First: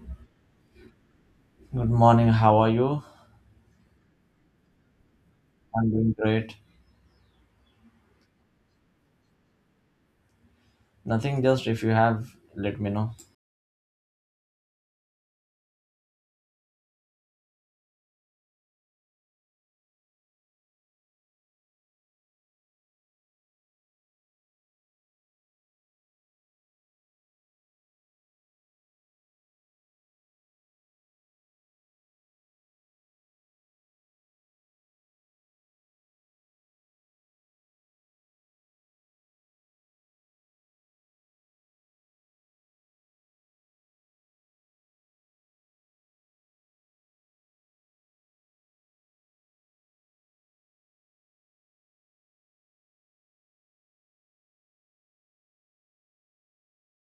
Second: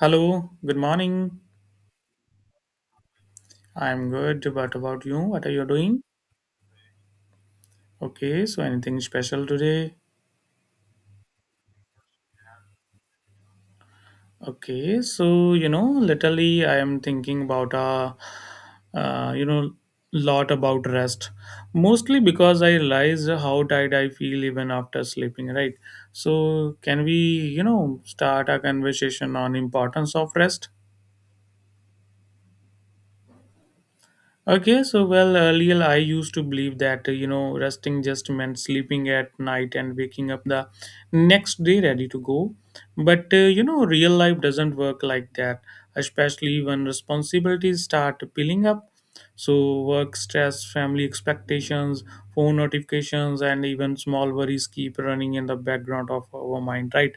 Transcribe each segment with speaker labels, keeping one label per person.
Speaker 1: Hello, good morning.
Speaker 2: Good morning, how are you?
Speaker 1: I'm good. What about you? What are you
Speaker 2: I'm
Speaker 1: doing?
Speaker 2: doing great.
Speaker 1: Okay, so anything special today?
Speaker 2: Nothing, just if you have, let me know.
Speaker 1: Okay, so literally, I am thinking about a lot about rest. Mostly because I realize how tired I feel even after sleeping. Right. So can we, start a conversation on importance of rest? Okay, so well, earlier I used to believe that resting just meant sleeping at night and waking up the next day ready to go. But real life doesn't work like that, especially when responsibilities start piling up. So work stress, family expectations, phone notifications, and even small worries keep running in the background of our mind, right?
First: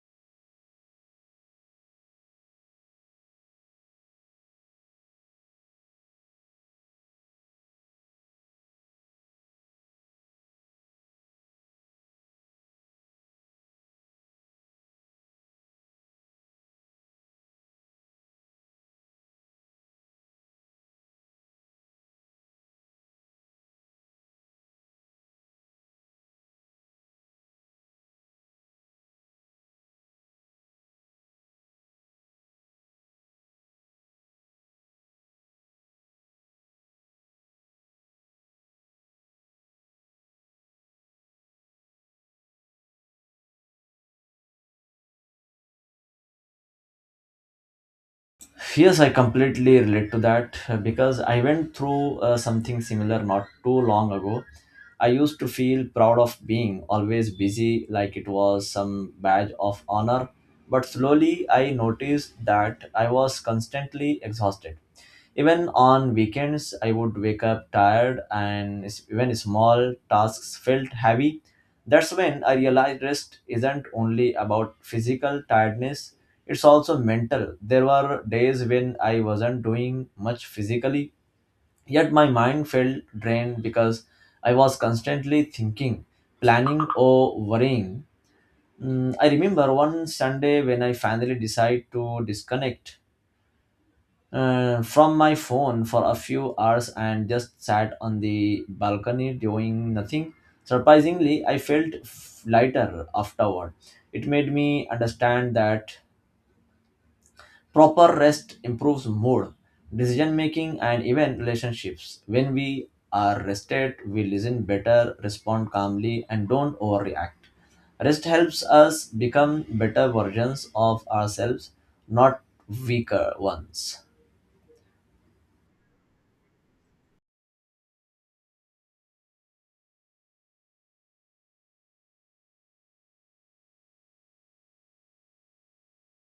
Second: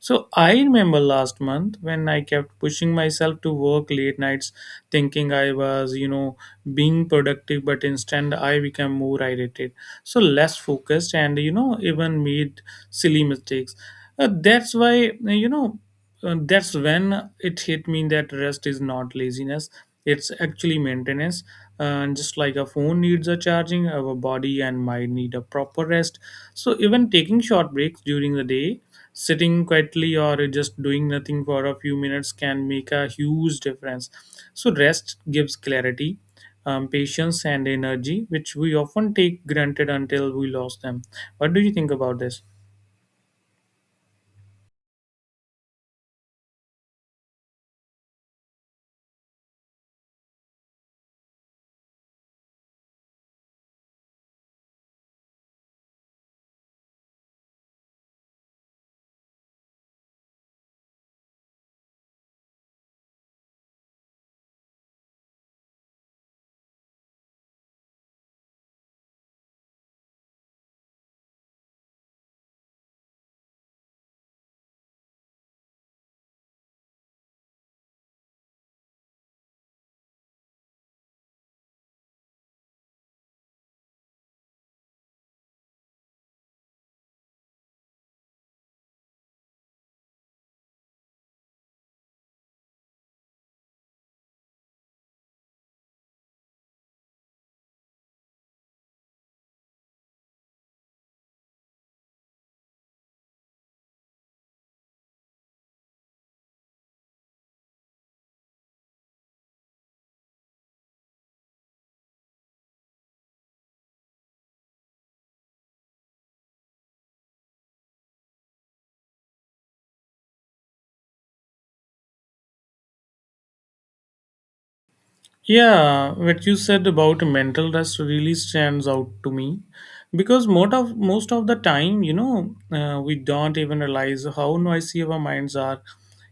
Speaker 1: So I remember last month when I kept pushing myself to work late nights, thinking I was, being productive, but instead I became more irritated, so less focused, and even made silly mistakes. That's why you know. That's when it hit me that rest is not laziness, it's actually maintenance. And just like a phone needs a charging, our body and mind need a proper rest. So even taking short breaks during the day, sitting quietly or just doing nothing for a few minutes can make a huge difference. So rest gives clarity, patience and energy, which we often take granted until we lose them. What do you think about this?
Speaker 2: Yes, I completely relate to that because I went through something similar not too long ago. I used to feel proud of being always busy, like it was some badge of honor. But slowly I noticed that I was constantly exhausted. Even on weekends, I would wake up tired, and even small tasks felt heavy. That's when I realized rest isn't only about physical tiredness, it's also mental. There were days when I wasn't doing much physically, yet my mind felt drained because I was constantly thinking, planning, or worrying. I remember one Sunday when I finally decided to disconnect from my phone for a few hours and just sat on the balcony doing nothing. Surprisingly, I felt lighter afterward. It made me understand that proper rest improves mood, decision making, and even relationships. When we are rested, we listen better, respond calmly, and don't overreact. Rest helps us become better versions of ourselves, not weaker ones.
Speaker 1: Yeah, what you said about mental rest really stands out to me because most of the time, we don't even realize how noisy our minds are.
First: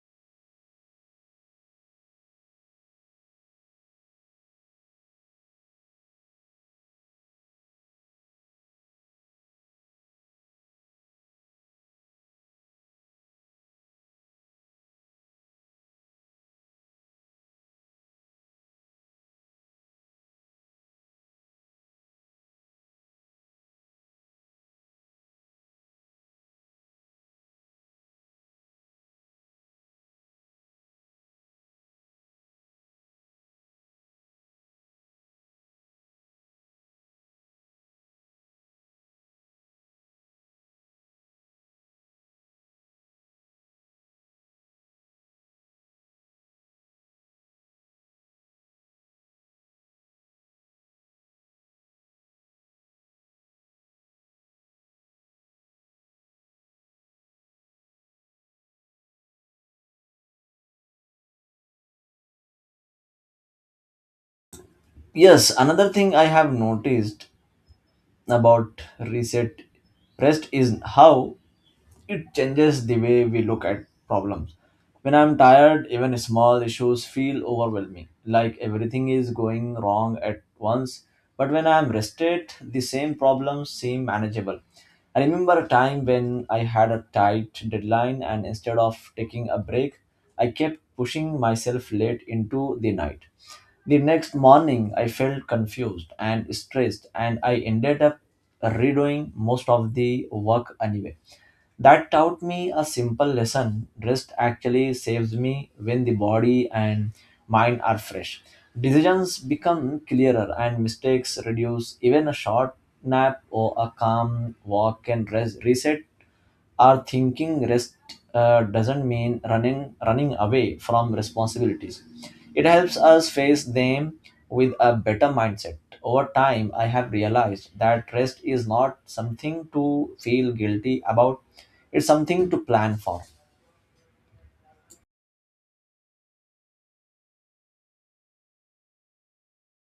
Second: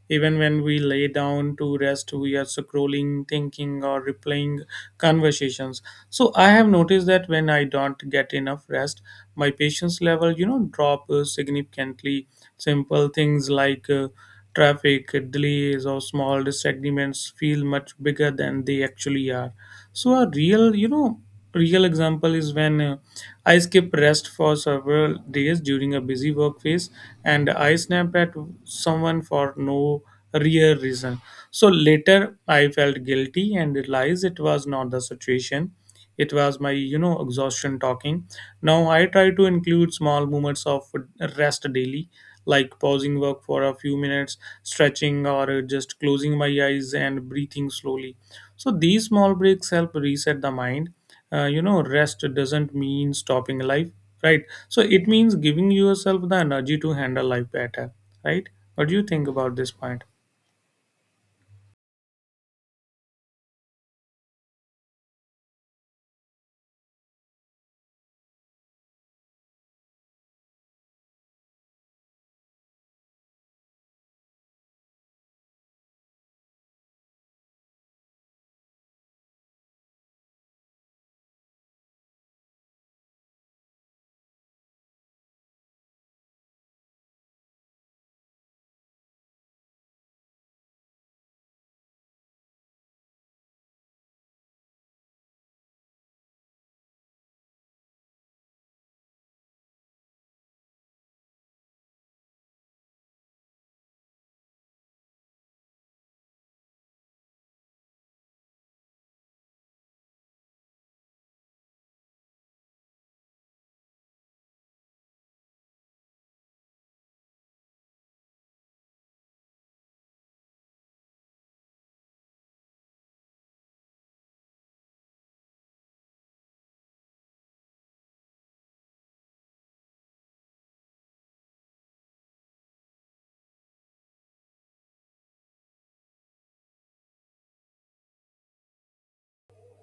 Speaker 1: Even when we lay down to rest, we are scrolling, thinking, or replaying conversations. So I have noticed that when I don't get enough rest, my patience level drop significantly. Simple things like traffic delays or small disagreements feel much bigger than they actually are. So a real example is when I skip rest for several days during a busy work phase, and I snapped at someone for no real reason. So later, I felt guilty and realized it was not the situation. It was my, exhaustion talking. Now I try to include small moments of rest daily, like pausing work for a few minutes, stretching, or just closing my eyes and breathing slowly, so these small breaks help reset the mind. Rest doesn't mean stopping life, right? So it means giving yourself the energy to handle life better, right? What do you think about this point?
Speaker 2: Yes, another thing I have noticed about reset rest is how it changes the way we look at problems. When I'm tired, even small issues feel overwhelming, like everything is going wrong at once. But when I'm rested, the same problems seem manageable. I remember a time when I had a tight deadline, and instead of taking a break, I kept pushing myself late into the night. The next morning, I felt confused and stressed, and I ended up redoing most of the work anyway. That taught me a simple lesson: rest actually saves me. When the body and mind are fresh, decisions become clearer, and mistakes reduce. Even a short nap or a calm walk can reset our thinking. Rest doesn't mean running away from responsibilities. It helps us face them with a better mindset. Over time, I have realized that rest is not something to feel guilty about. It's something to plan for.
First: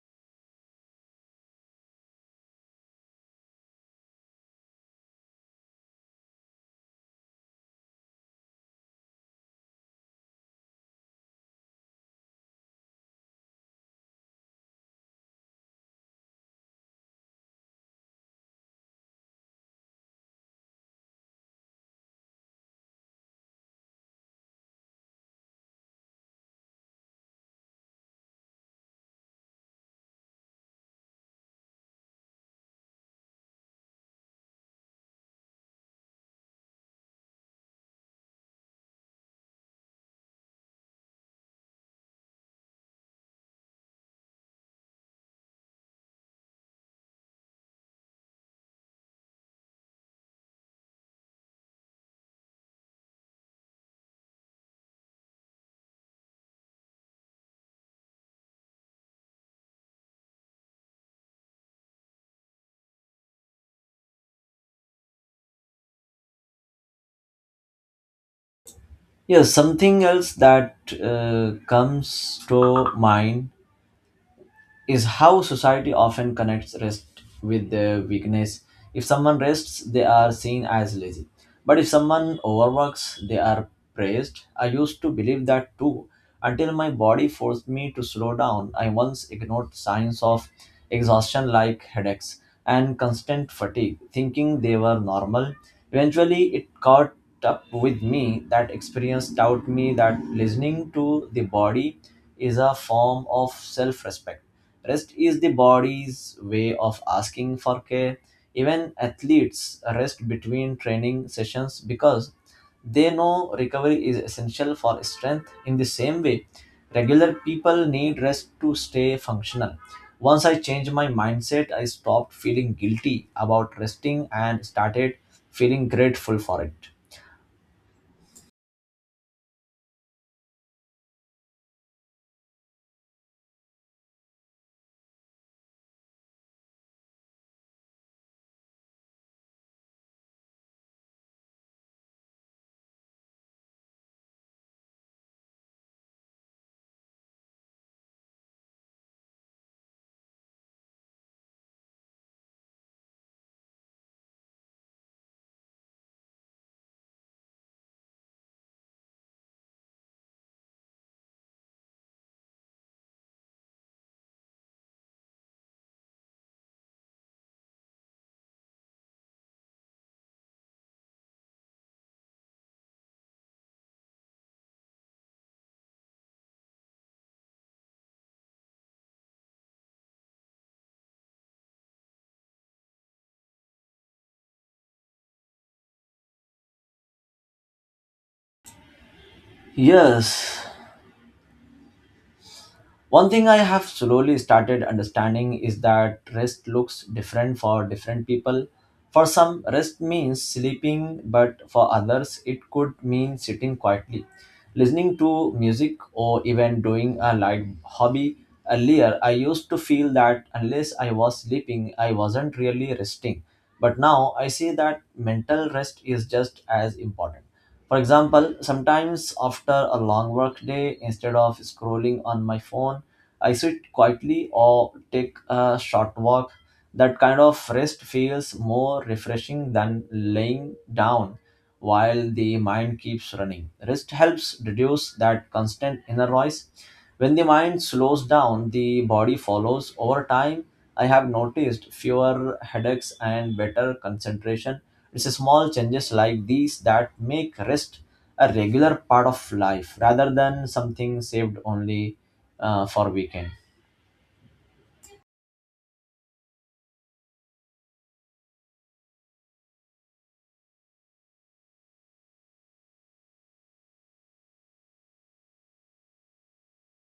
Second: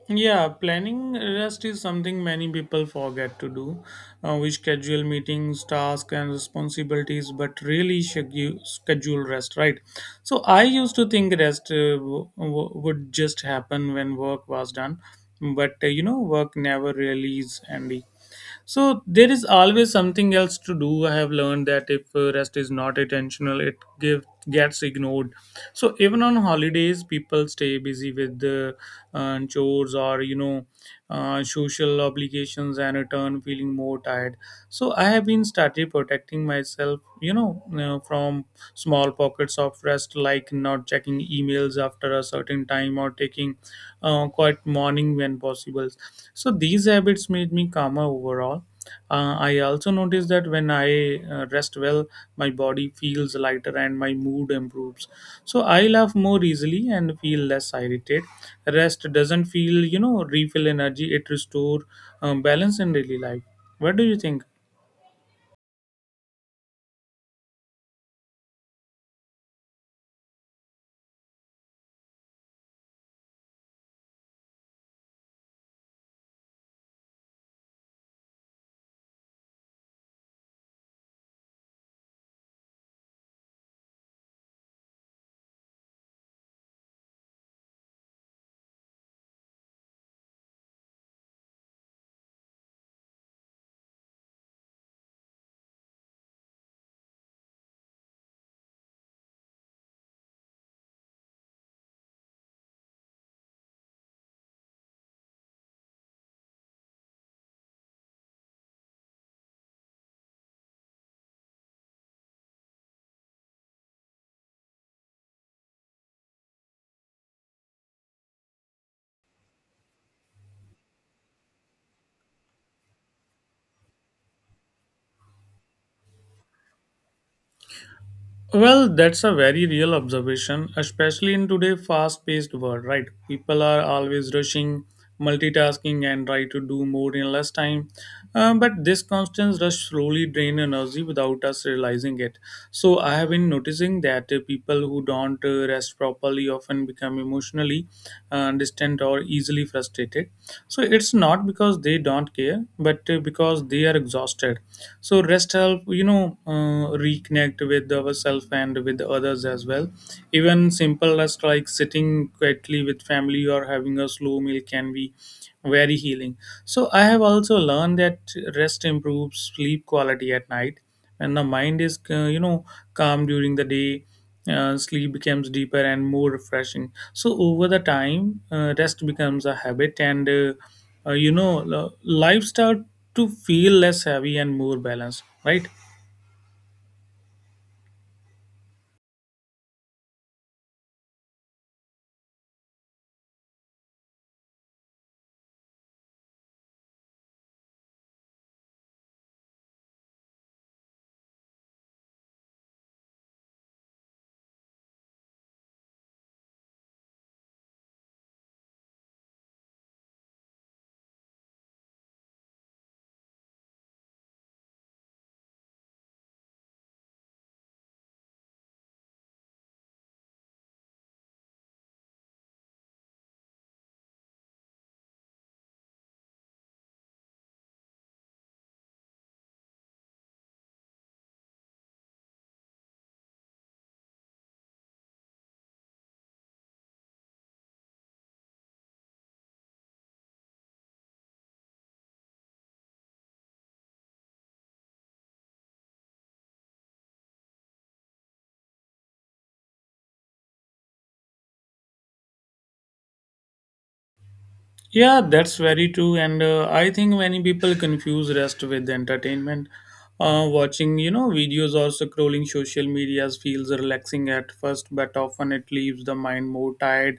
Speaker 1: Yeah, planning rest is something many people forget to do. We schedule meetings, tasks, and responsibilities, but really schedule rest, right? So I used to think rest would just happen when work was done, but work never really is, Andy. So there is always something else to do. I have learned that if rest is not intentional, it gets ignored. So even on holidays, people stay busy with the chores or social obligations and return feeling more tired. So I have been started protecting myself, from small pockets of rest, like not checking emails after a certain time or taking quiet morning when possible. So these habits made me calmer overall. I also noticed that when I rest well, my body feels lighter and my mood improves. So I laugh more easily and feel less irritated. Rest doesn't feel, refill energy. It restore balance in daily life. What do you think?
Speaker 2: Yes, something else that comes to mind is how society often connects rest with their weakness. If someone rests, they are seen as lazy. But if someone overworks, they are praised. I used to believe that too, until my body forced me to slow down. I once ignored signs of exhaustion like headaches and constant fatigue, thinking they were normal. Eventually, it caught up with me. That experience taught me that listening to the body is a form of self respect. Rest is the body's way of asking for care. Even athletes rest between training sessions because they know recovery is essential for strength. In the same way, regular people need rest to stay functional. Once I changed my mindset, I stopped feeling guilty about resting and started feeling grateful for it.
Speaker 1: Well, that's a very real observation, especially in today's fast paced world, right? People are always rushing, multitasking, and try to do more in less time. But this constant rush slowly drain energy without us realizing it. So, I have been noticing that people who don't rest properly often become emotionally distant or easily frustrated, so it's not because they don't care, but because they are exhausted. So rest help, reconnect with ourselves and with others as well. Even simple rest like sitting quietly with family or having a slow meal can be very healing. So I have also learned that rest improves sleep quality at night and the mind is calm during the day. Sleep becomes deeper and more refreshing. So over the time, rest becomes a habit, and life start to feel less heavy and more balanced, right?
Speaker 2: Yes, one thing I have slowly started understanding is that rest looks different for different people. For some, rest means sleeping, but for others, it could mean sitting quietly, listening to music, or even doing a light hobby. Earlier, I used to feel that unless I was sleeping, I wasn't really resting. But now I see that mental rest is just as important. For example, sometimes after a long work day, instead of scrolling on my phone, I sit quietly or take a short walk. That kind of rest feels more refreshing than laying down while the mind keeps running. Rest helps reduce that constant inner noise. When the mind slows down, the body follows. Over time, I have noticed fewer headaches and better concentration. It's a small changes like these that make rest a regular part of life rather than something saved only for weekend.
Speaker 1: Yeah, that's very true. And I think many people confuse rest with entertainment. Watching, videos or scrolling social medias feels relaxing at first, but often it leaves the mind more tired.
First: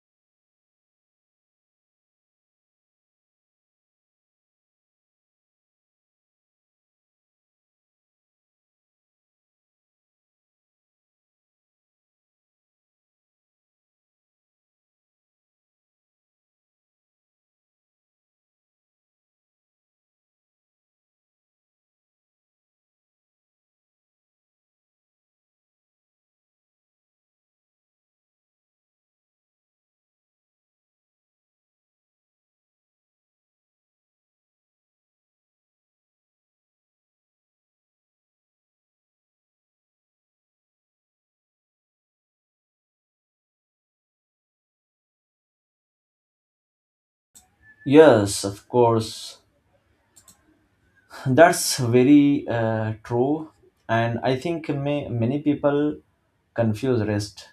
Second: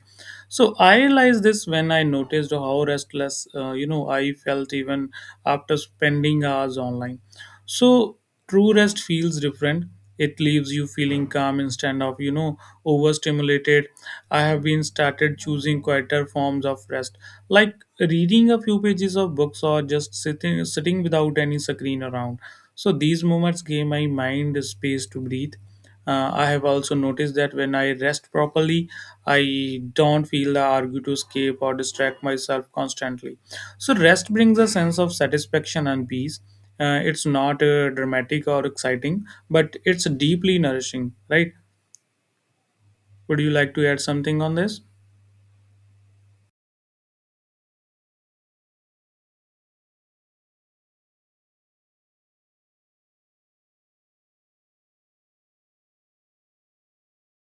Speaker 1: So I realized this when I noticed how restless, I felt even after spending hours online. So true rest feels different. It leaves you feeling calm instead of, overstimulated. I have been started choosing quieter forms of rest, like reading a few pages of books or just sitting without any screen around. So these moments gave my mind space to breathe. I have also noticed that when I rest properly, I don't feel the urge to escape or distract myself constantly. So, rest brings a sense of satisfaction and peace. It's not dramatic or exciting, but it's deeply nourishing, right? Would you like to add something on this?
Speaker 2: Yes, of course. That's very true, and I think many people confuse rest,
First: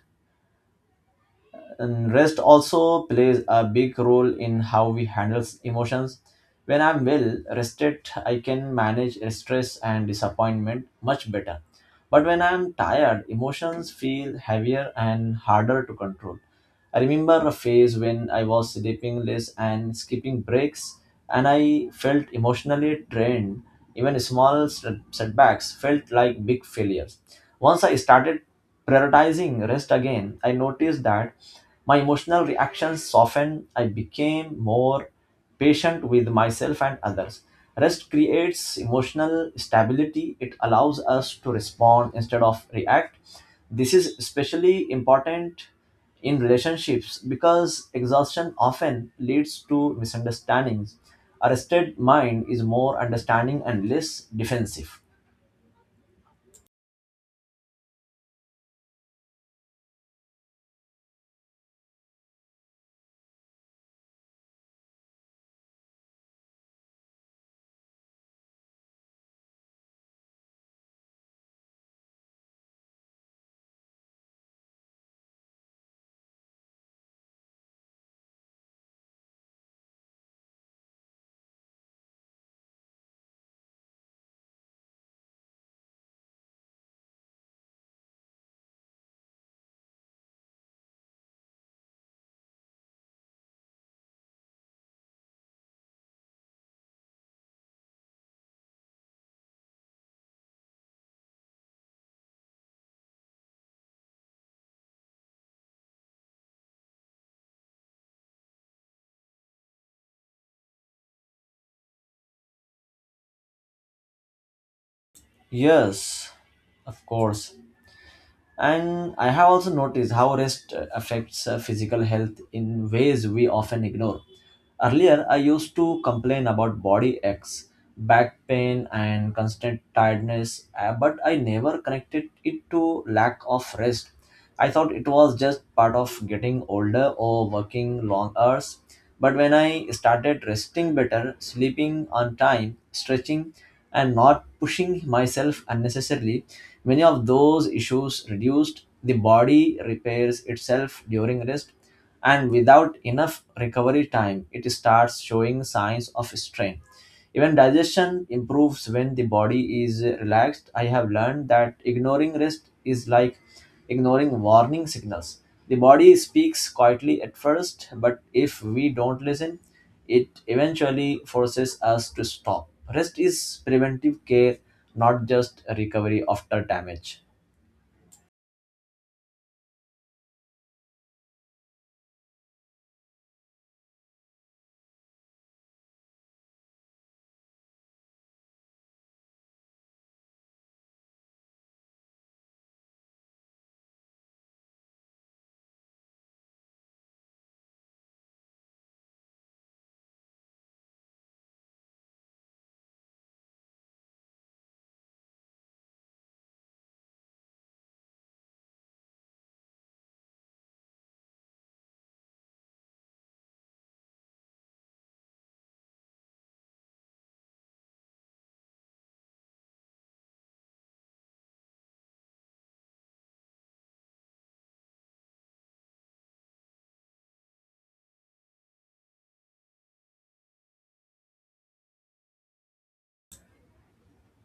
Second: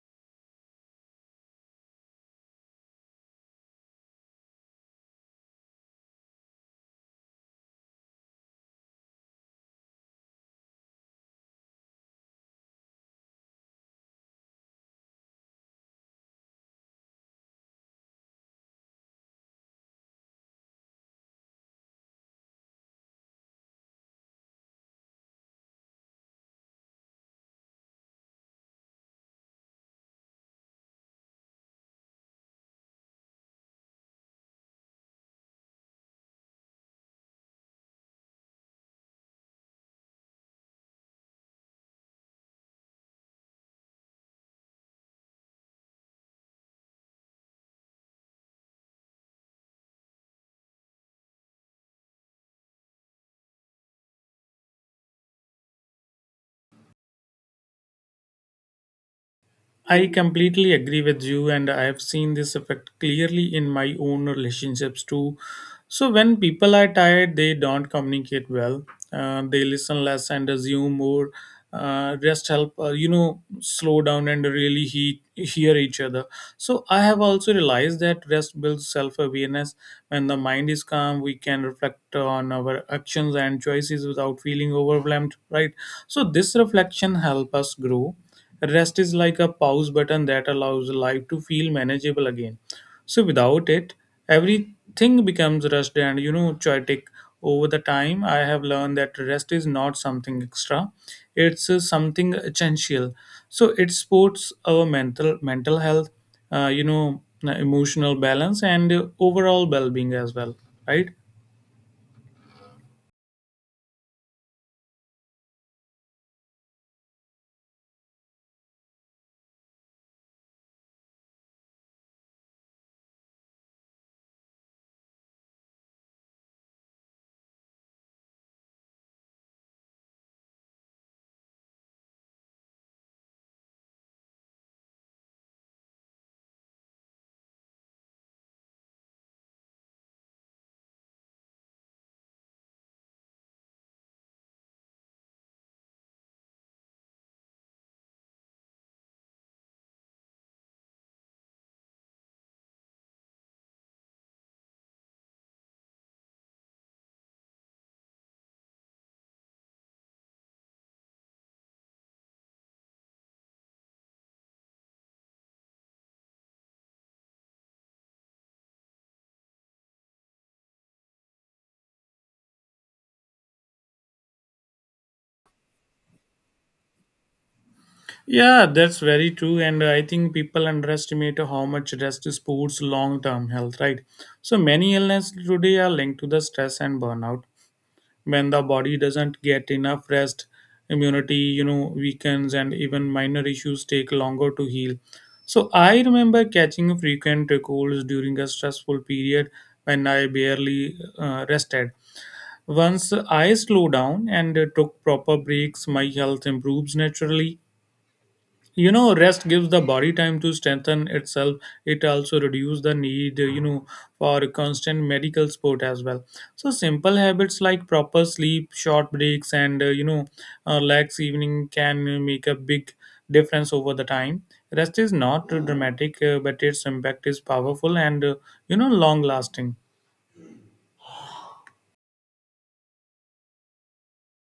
Speaker 2: and rest also plays a big role in how we handle emotions. When I'm well rested, I can manage stress and disappointment much better. But when I'm tired, emotions feel heavier and harder to control. I remember a phase when I was sleeping less and skipping breaks, and I felt emotionally drained. Even small setbacks felt like big failures. Once I started prioritizing rest again, I noticed that my emotional reactions softened. I became more patient with myself and others. Rest creates emotional stability. It allows us to respond instead of react. This is especially important in relationships because exhaustion often leads to misunderstandings. A rested mind is more understanding and less defensive.
Speaker 1: I completely agree with you, and I have seen this effect clearly in my own relationships too. So, when people are tired, they don't communicate well, they listen less and assume more. Rest help, slow down and really hear each other. So, I have also realized that rest builds self awareness. When the mind is calm, we can reflect on our actions and choices without feeling overwhelmed, right? So, this reflection helps us grow. Rest is like a pause button that allows life to feel manageable again. So without it, everything becomes rushed and, chaotic. Over the time, I have learned that rest is not something extra; it's something essential. So it supports our mental health, emotional balance, and overall well-being as well, right?
Speaker 2: Yes, of course. And I have also noticed how rest affects physical health in ways we often ignore. Earlier, I used to complain about body aches, back pain, and constant tiredness, but I never connected it to lack of rest. I thought it was just part of getting older or working long hours. But when I started resting better, sleeping on time, stretching, and not pushing myself unnecessarily, many of those issues reduced. The body repairs itself during rest, and without enough recovery time, it starts showing signs of strain. Even digestion improves when the body is relaxed. I have learned that ignoring rest is like ignoring warning signals. The body speaks quietly at first, but if we don't listen, it eventually forces us to stop. Rest is preventive care, not just recovery after damage.
Speaker 1: Yeah, that's very true. And I think people underestimate how much rest supports long term health, right? So many illnesses today are linked to the stress and burnout. When the body doesn't get enough rest, immunity, weakens and even minor issues take longer to heal. So I remember catching frequent colds during a stressful period when I barely rested. Once I slow down and took proper breaks, my health improves naturally. You know, rest gives the body time to strengthen itself. It also reduces the need, for constant medical support as well. So simple habits like proper sleep, short breaks, and lax evening can make a big difference over the time. Rest is not dramatic, but its impact is powerful and, long lasting.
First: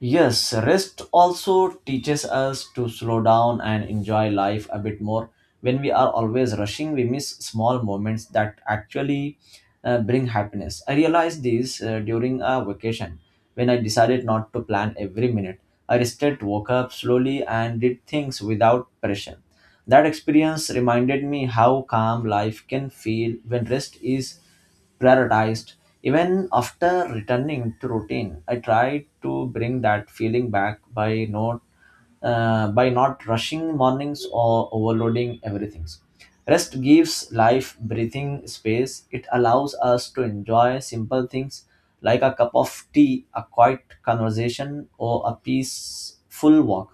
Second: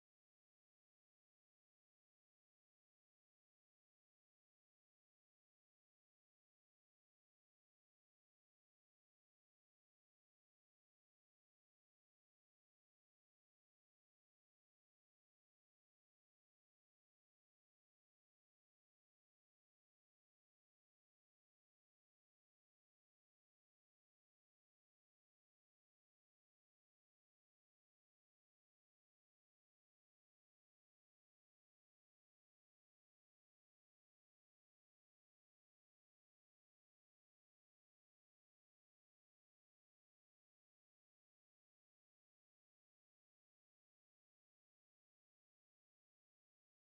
Speaker 2: Yes, rest also teaches us to slow down and enjoy life a bit more. When we are always rushing, we miss small moments that actually bring happiness. I realized this during a vacation when I decided not to plan every minute. I rested, woke up slowly, and did things without pressure. That experience reminded me how calm life can feel when rest is prioritized. Even after returning to routine, I tried to bring that feeling back by not rushing mornings or overloading everything. Rest gives life breathing space. It allows us to enjoy simple things like a cup of tea, a quiet conversation, or a peaceful walk.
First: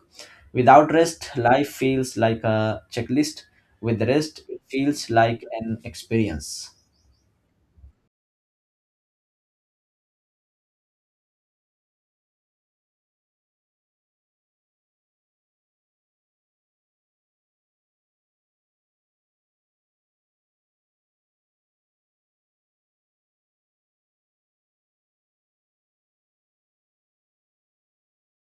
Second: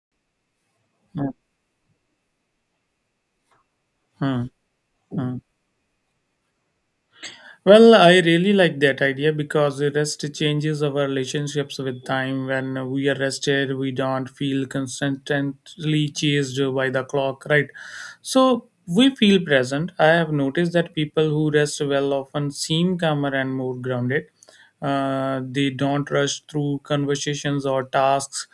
Speaker 2: Without rest, life feels like a checklist. With rest,
Speaker 1: Hmm.
Speaker 2: it feels
Speaker 1: Hmm.
Speaker 2: like an experience.
Speaker 1: Well, I really like that idea because rest changes our relationships with time. When we are rested, we don't feel constantly chased by the clock, right? So we feel present. I have noticed that people who rest well often seem calmer and more grounded. They don't rush through conversations or tasks.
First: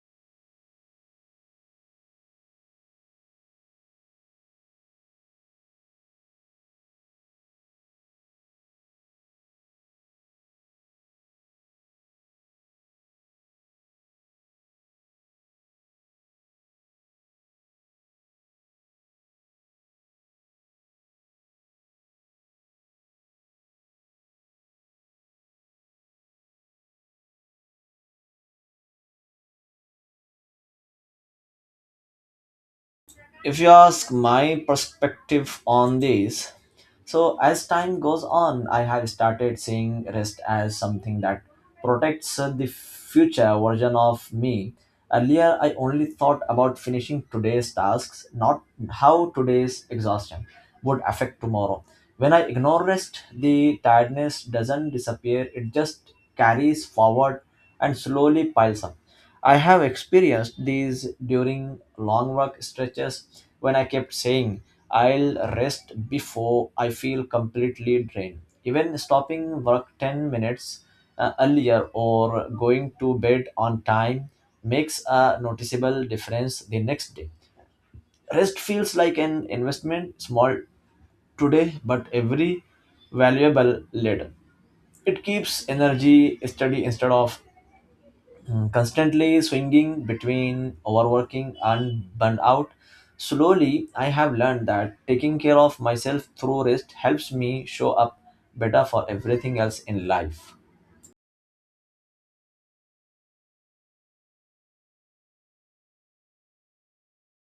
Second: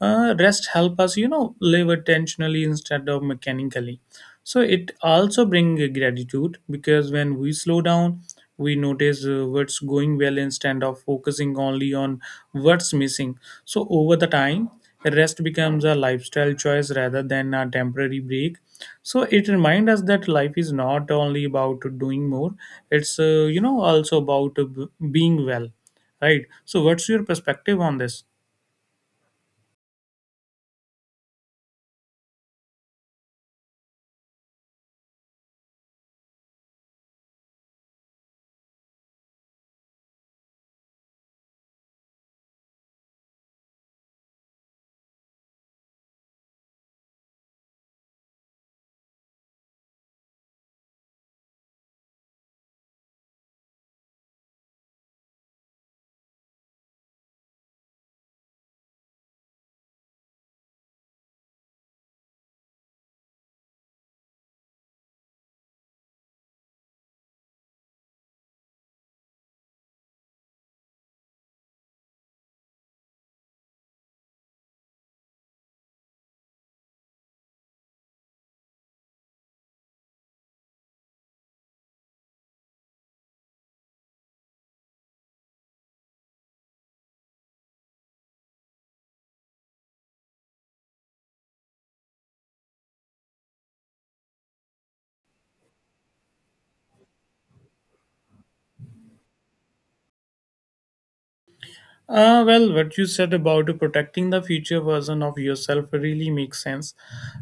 Speaker 1: Rest help us, live attentionally instead of mechanically. So it also brings gratitude because when we slow down, we notice what's going well instead of focusing only on what's missing. So over the time, rest becomes a lifestyle choice rather than a temporary break. So it reminds us that life is not only about doing more, it's also about being well, right? So what's your perspective on this?
Speaker 2: If you ask my perspective on this, so as time goes on, I have started seeing rest as something that protects the future version of me. Earlier I only thought about finishing today's tasks, not how today's exhaustion would affect tomorrow. When I ignore rest, the tiredness doesn't disappear, it just carries forward and slowly piles up. I have experienced these during long work stretches, when I kept saying, I'll rest before I feel completely drained. Even stopping work 10 minutes earlier or going to bed on time makes a noticeable difference the next day. Rest feels like an investment, small today, but every valuable later. It keeps energy steady instead of constantly swinging between overworking and burnout. Slowly, I have learned that taking care of myself through rest helps me show up better for everything else in life.
Speaker 1: Well, what you said about protecting the future version of yourself really makes sense,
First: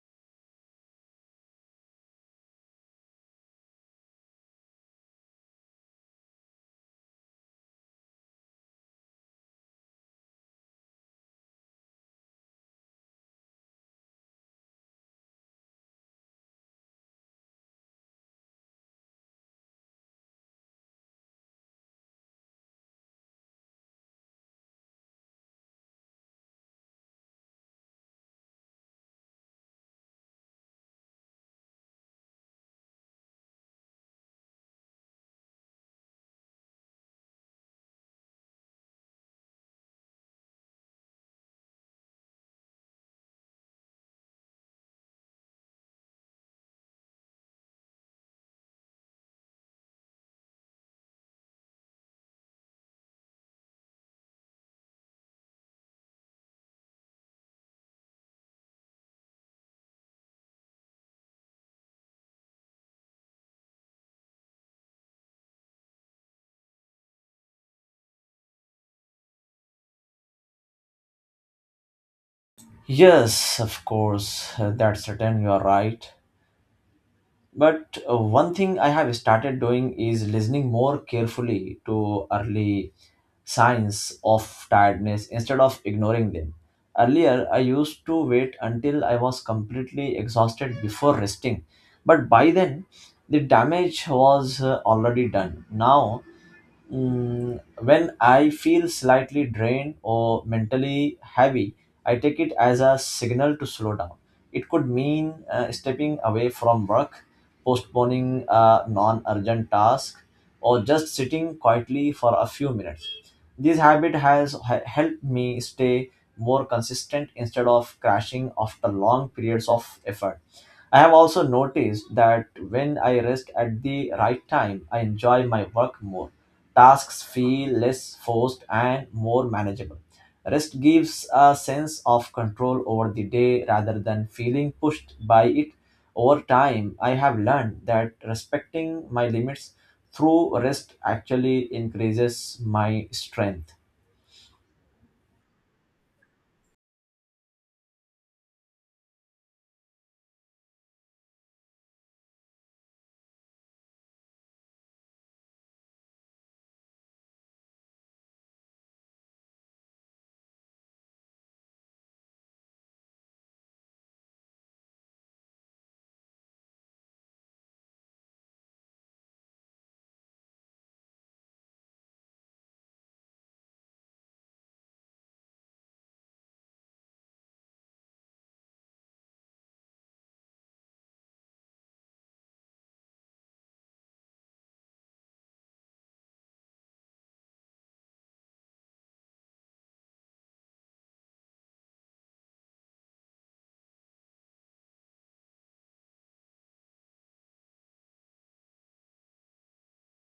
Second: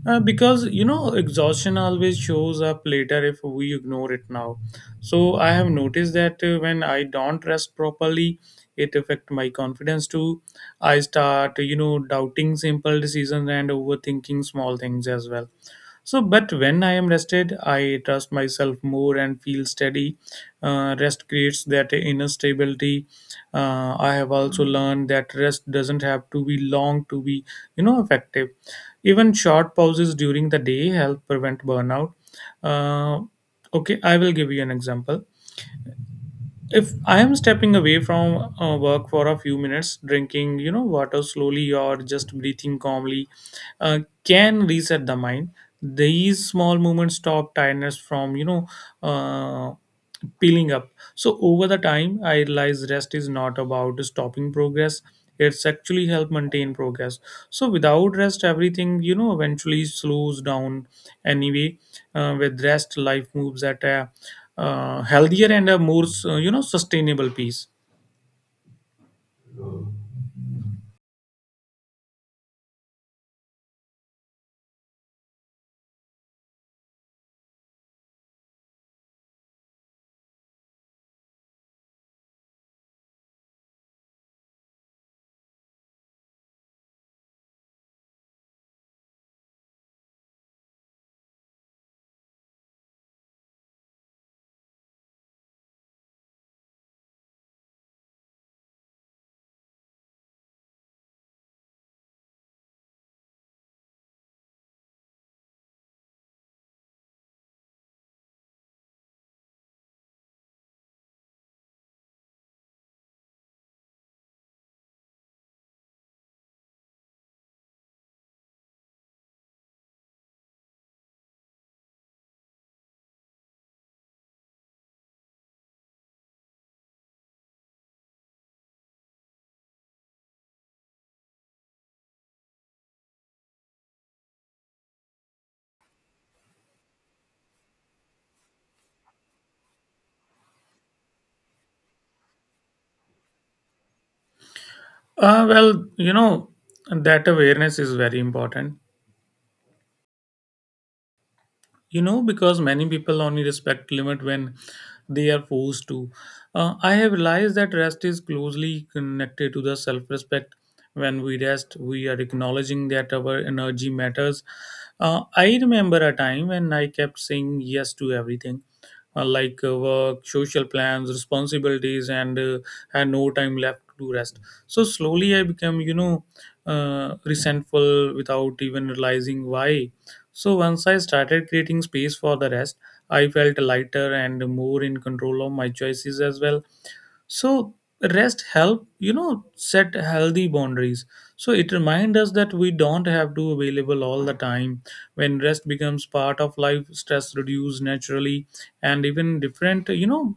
Speaker 1: because, exhaustion always shows up later if we ignore it now. So I have noticed that when I don't rest properly, it affects my confidence too. I start, doubting simple decisions and overthinking small things as well. So, but when I am rested, I trust myself more and feel steady. Rest creates that inner stability. I have also learned that rest doesn't have to be long to be, effective. Even short pauses during the day help prevent burnout. Uh, okay, I will give you an example. If I am stepping away from work for a few minutes, drinking water slowly or just breathing calmly uh, can reset the mind. These small movements stop tiredness from uh, peeling up. So over the time, I realized rest is not about stopping progress. It's actually help maintain progress. So without rest, everything eventually slows down anyway. With rest, life moves at a healthier and a more sustainable pace.
Speaker 2: Yes, of course, that's certain, you are right. But one thing I have started doing is listening more carefully to early signs of tiredness instead of ignoring them. Earlier, I used to wait until I was completely exhausted before resting, but by then, the damage was already done. Now, when I feel slightly drained or mentally heavy, I take it as a signal to slow down. It could mean stepping away from work, postponing a non urgent task, or just sitting quietly for a few minutes. This habit has helped me stay more consistent instead of crashing after long periods of effort. I have also noticed that when I rest at the right time, I enjoy my work more. Tasks feel less forced and more manageable. Rest gives a sense of control over the day rather than feeling pushed by it. Over time, I have learned that respecting my limits through rest actually increases my strength.
Speaker 1: Well, that awareness is very important. Because many people only respect limit when they are forced to. I have realized that rest is closely connected to the self-respect. When we rest, we are acknowledging that our energy matters. Uh, I remember a time when I kept saying yes to everything, like work, social plans, responsibilities, and had no time left to rest. So slowly I became uh, resentful without even realizing why. So once I started creating space for the rest, I felt lighter and more in control of my choices as well. So rest help, set healthy boundaries. So it reminds us that we don't have to available all the time. When rest becomes part of life, stress reduces naturally and even different,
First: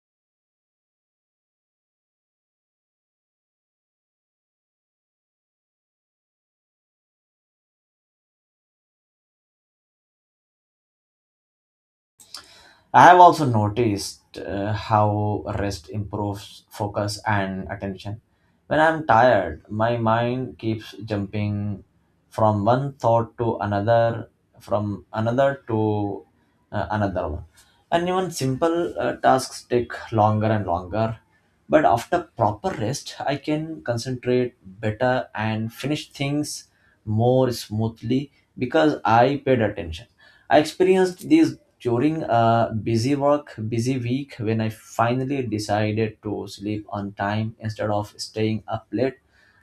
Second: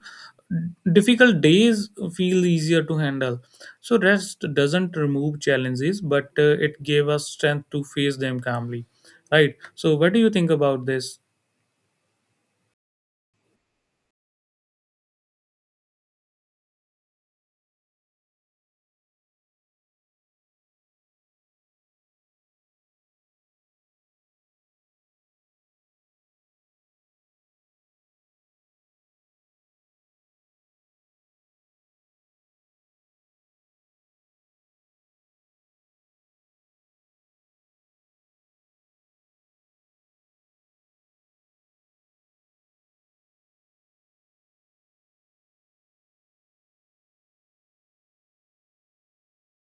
Speaker 1: difficult days feel easier to handle. So, rest doesn't remove challenges, but it gave us strength to face them calmly. Right. So, what do you think about this?
Speaker 2: I have also noticed how rest improves focus and attention. When I'm tired, my mind keeps jumping from one thought to another, from another to another one. And even simple tasks take longer and longer. But after proper rest, I can concentrate better and finish things more smoothly because I paid attention. I experienced these during a busy week, when I finally decided to sleep on time instead of staying up late.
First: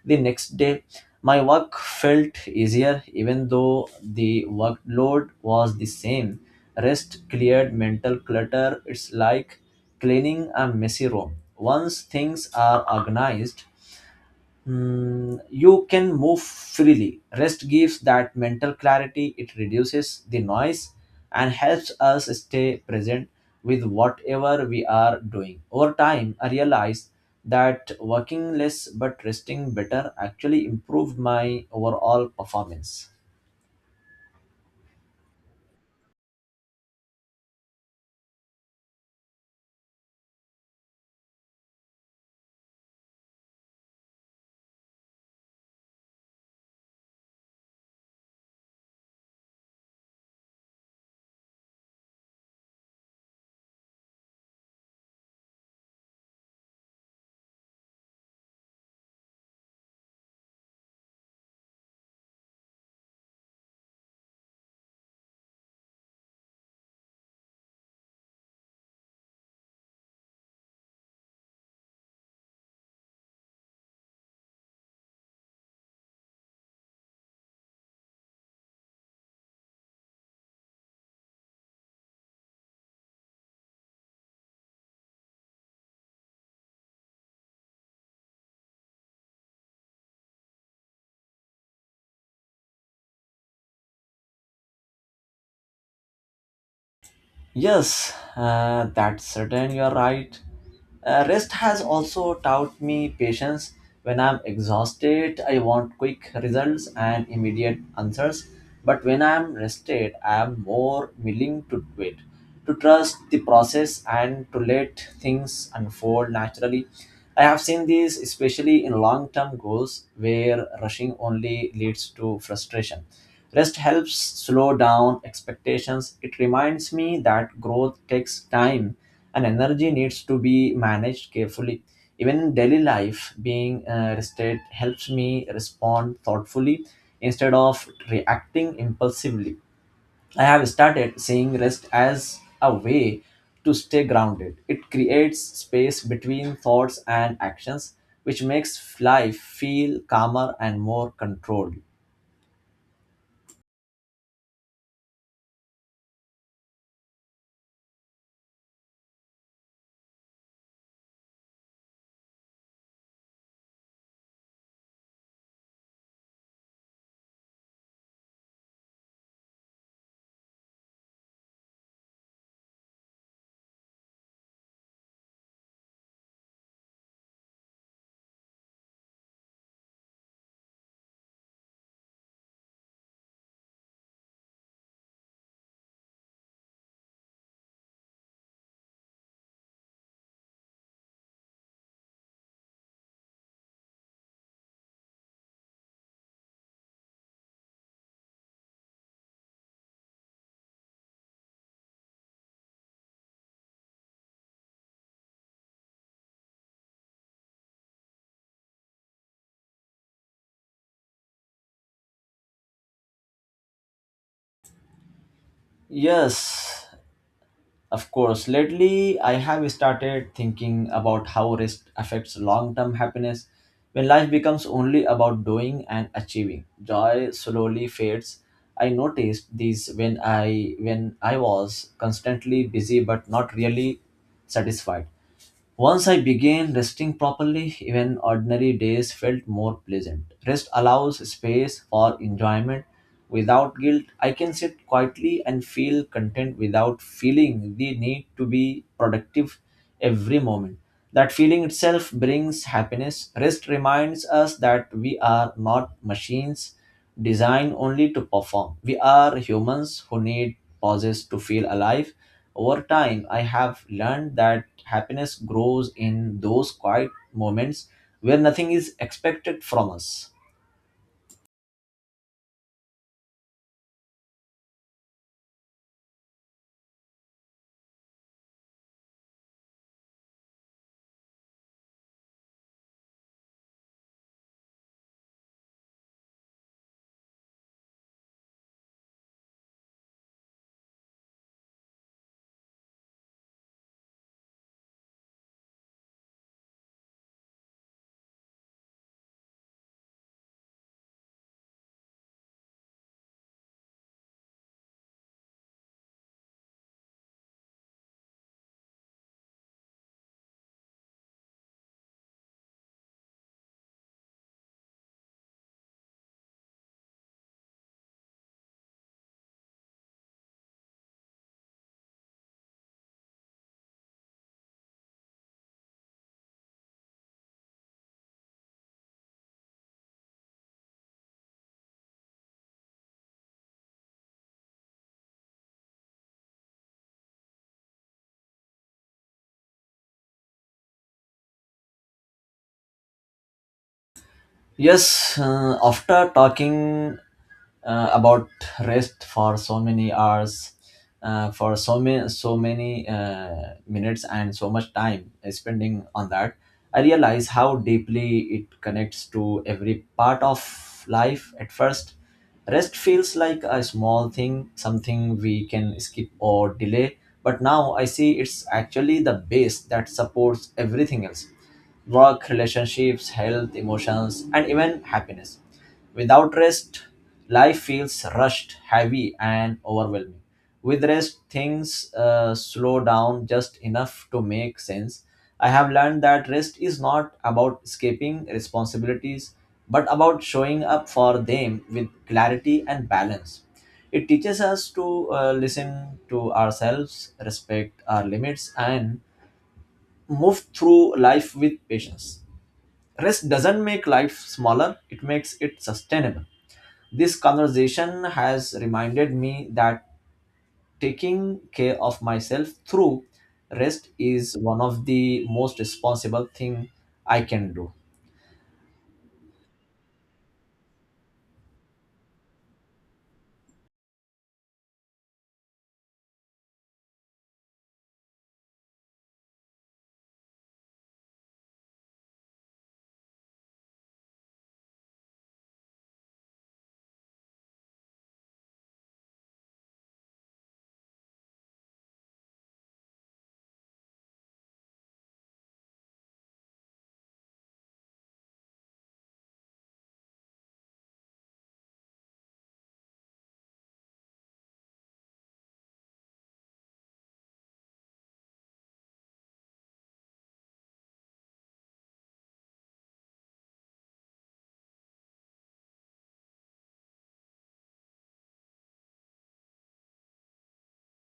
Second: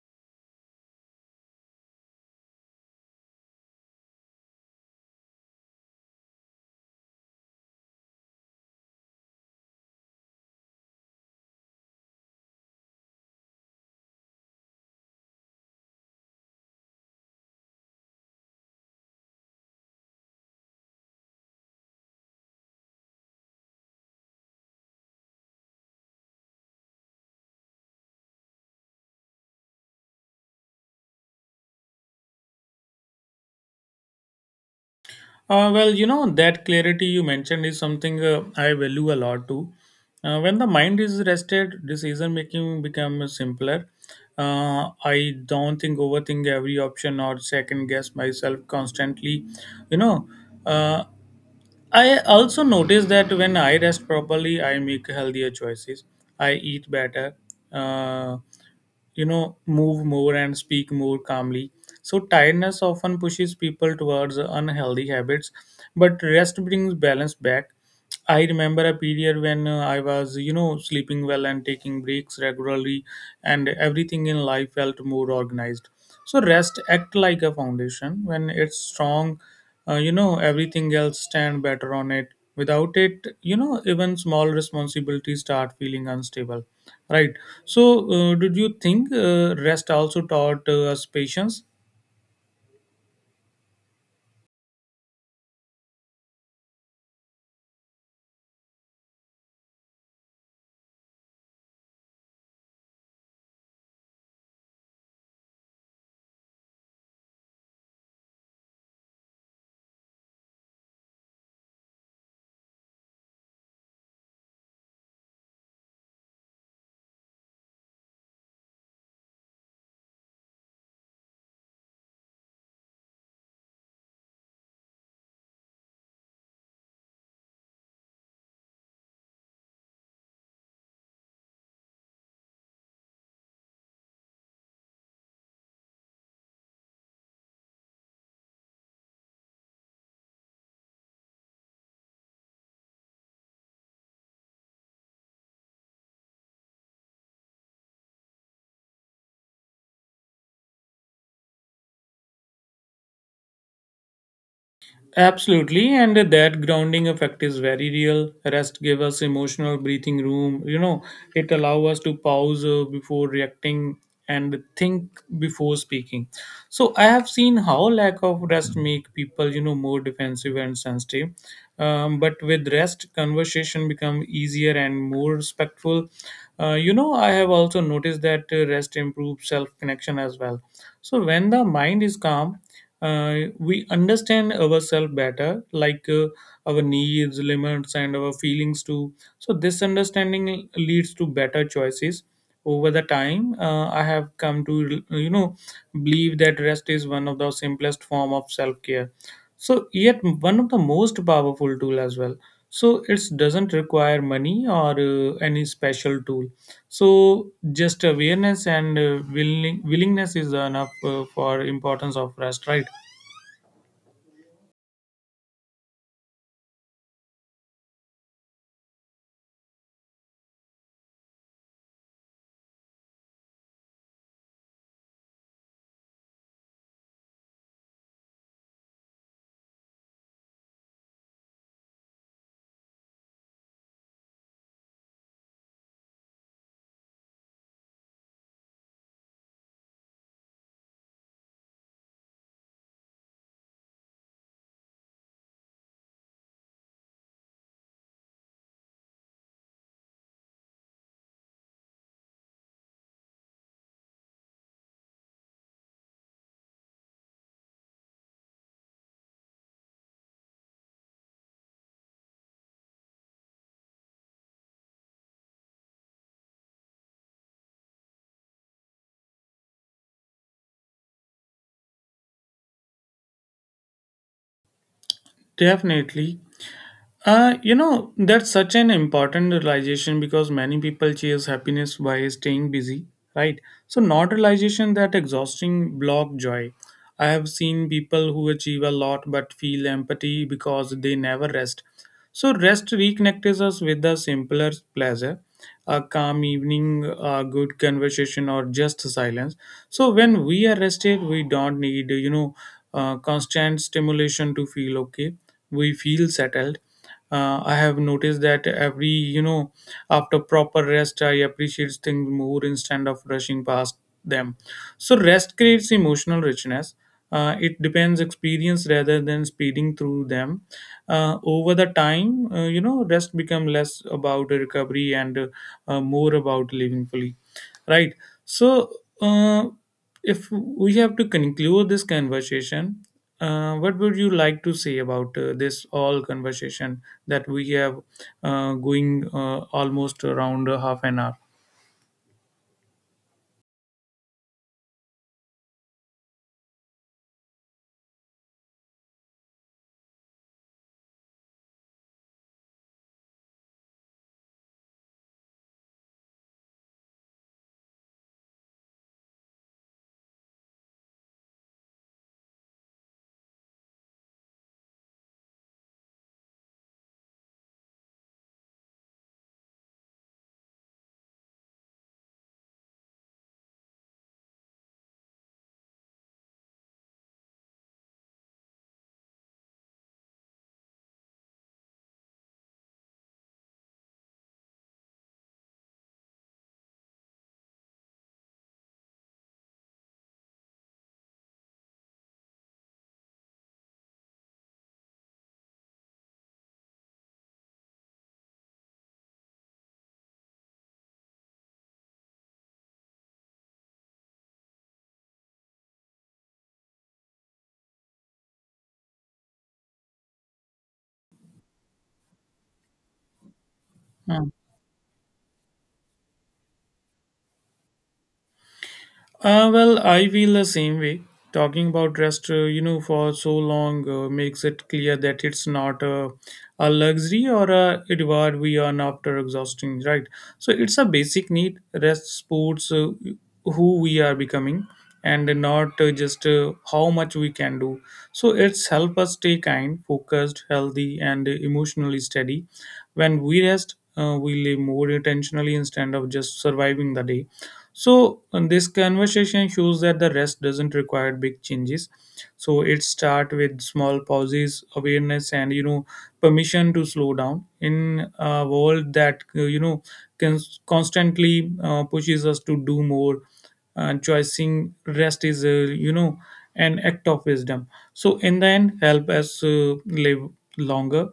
Speaker 2: The next day, my work felt easier even though the workload was the same. Rest cleared mental clutter. It's like cleaning a messy room. Once things are organized, you can move freely. Rest gives that mental clarity, it reduces the noise and helps us stay present with whatever we are doing. Over time, I realized that working less but resting better actually improved my overall performance.
Speaker 1: Well, that clarity you mentioned is something I value a lot too. When the mind is rested, decision making becomes simpler. I don't think overthink every option or second guess myself constantly. You know, uh, I also notice that when I rest properly, I make healthier choices. I eat better, uh, move more and speak more calmly. So, tiredness often pushes people towards unhealthy habits, but rest brings balance back. I remember a period when I was, sleeping well and taking breaks regularly, and everything in life felt more organized. So, rest act like a foundation. When it's strong, everything else stand better on it. Without it, even small responsibilities start feeling unstable, right? So, did you think rest also taught us patience?
Speaker 2: Yes, that's certain, you're right. Rest has also taught me patience. When I'm exhausted, I want quick results and immediate answers. But when I'm rested, I'm more willing to wait, to trust the process, and to let things unfold naturally. I have seen this especially in long term goals where rushing only leads to frustration. Rest helps slow down expectations. It reminds me that growth takes time and energy needs to be managed carefully. Even in daily life, being rested helps me respond thoughtfully instead of reacting impulsively. I have started seeing rest as a way to stay grounded. It creates space between thoughts and actions, which makes life feel calmer and more controlled.
Speaker 1: Absolutely, and that grounding effect is very real. Rest give us emotional breathing room. It allow us to pause before reacting and think before speaking. So I have seen how lack of rest make people, more defensive and sensitive. But with rest, conversation become easier and more respectful. I have also noticed that rest improves self connection as well. So when the mind is calm, we understand ourselves better, like our needs, limits, and our feelings too. So, this understanding leads to better choices. Over the time, I have come to believe that rest is one of the simplest form of self care. So, yet one of the most powerful tool as well. So, it doesn't require money or any special tool. So, just awareness and willingness is enough for importance of rest, right?
Speaker 2: Yes, of course, lately I have started thinking about how rest affects long term happiness. When life becomes only about doing and achieving, joy slowly fades. I noticed this when I was constantly busy but not really satisfied. Once I began resting properly, even ordinary days felt more pleasant. Rest allows space for enjoyment without guilt. I can sit quietly and feel content without feeling the need to be productive every moment. That feeling itself brings happiness. Rest reminds us that we are not machines designed only to perform. We are humans who need pauses to feel alive. Over time, I have learned that happiness grows in those quiet moments where nothing is expected from us.
Speaker 1: Definitely. That's such an important realization because many people chase happiness by staying busy, right? So, not realization that exhausting block joy. I have seen people who achieve a lot but feel empty because they never rest. So, rest reconnects us with the simpler pleasure a calm evening, a good conversation, or just silence. So when we are rested, we don't need constant stimulation to feel okay. We feel settled. I have noticed that every after proper rest, I appreciate things more instead of rushing past them. So rest creates emotional richness. It depends experience rather than speeding through them. Over the time, rest become less about recovery and more about living fully. Right. So, uh, if we have to conclude this conversation, what would you like to say about this all conversation that we have going almost around half an hour?
Speaker 2: Yes, after talking about rest for so many hours, for so many minutes and so much time spending on that, I realize how deeply it connects to every part of life. At first, rest feels like a small thing, something we can skip or delay. But now I see it's actually the base that supports everything else: work, relationships, health, emotions, and even happiness. Without rest, life feels rushed, heavy, and overwhelming. With rest, things slow down just enough to make sense. I have learned that rest is not about escaping responsibilities, but about showing up for them with clarity and balance. It teaches us to listen to ourselves, respect our limits, and move through life with patience. Rest doesn't make life smaller, it makes it sustainable. This conversation has reminded me that taking care of myself through rest
Speaker 1: Hmm.
Speaker 2: is one of the most responsible thing I can do.
Speaker 1: Well, I feel the same way. Talking about rest, for so long makes it clear that it's not a luxury or a reward we earn after exhausting, right? So it's a basic need. Rest supports who we are becoming and not just how much we can do. So it's help us stay kind, focused, healthy, and emotionally steady. When we rest, we live more intentionally instead of just surviving the day. So and this conversation shows that the rest doesn't require big changes. So it start with small pauses, awareness, and permission to slow down in a world that can constantly pushes us to do more. And choosing rest is an act of wisdom. So in the end, help us live longer,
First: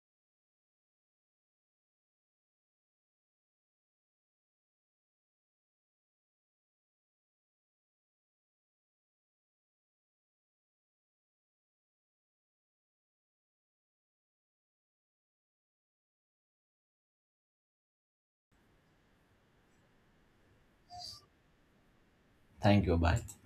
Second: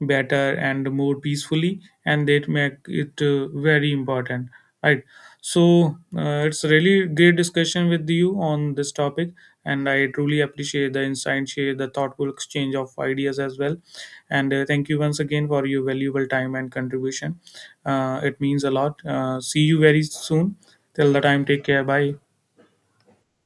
Speaker 1: better, and more peacefully, and that make it very important, right? So it's really great discussion with you on this topic, and I truly appreciate the insight, share the thoughtful exchange of ideas as well. And thank you once again for your valuable time and contribution. It means a lot. See you very soon. Till the time, take care. Bye.
Speaker 2: Thank you. Bye.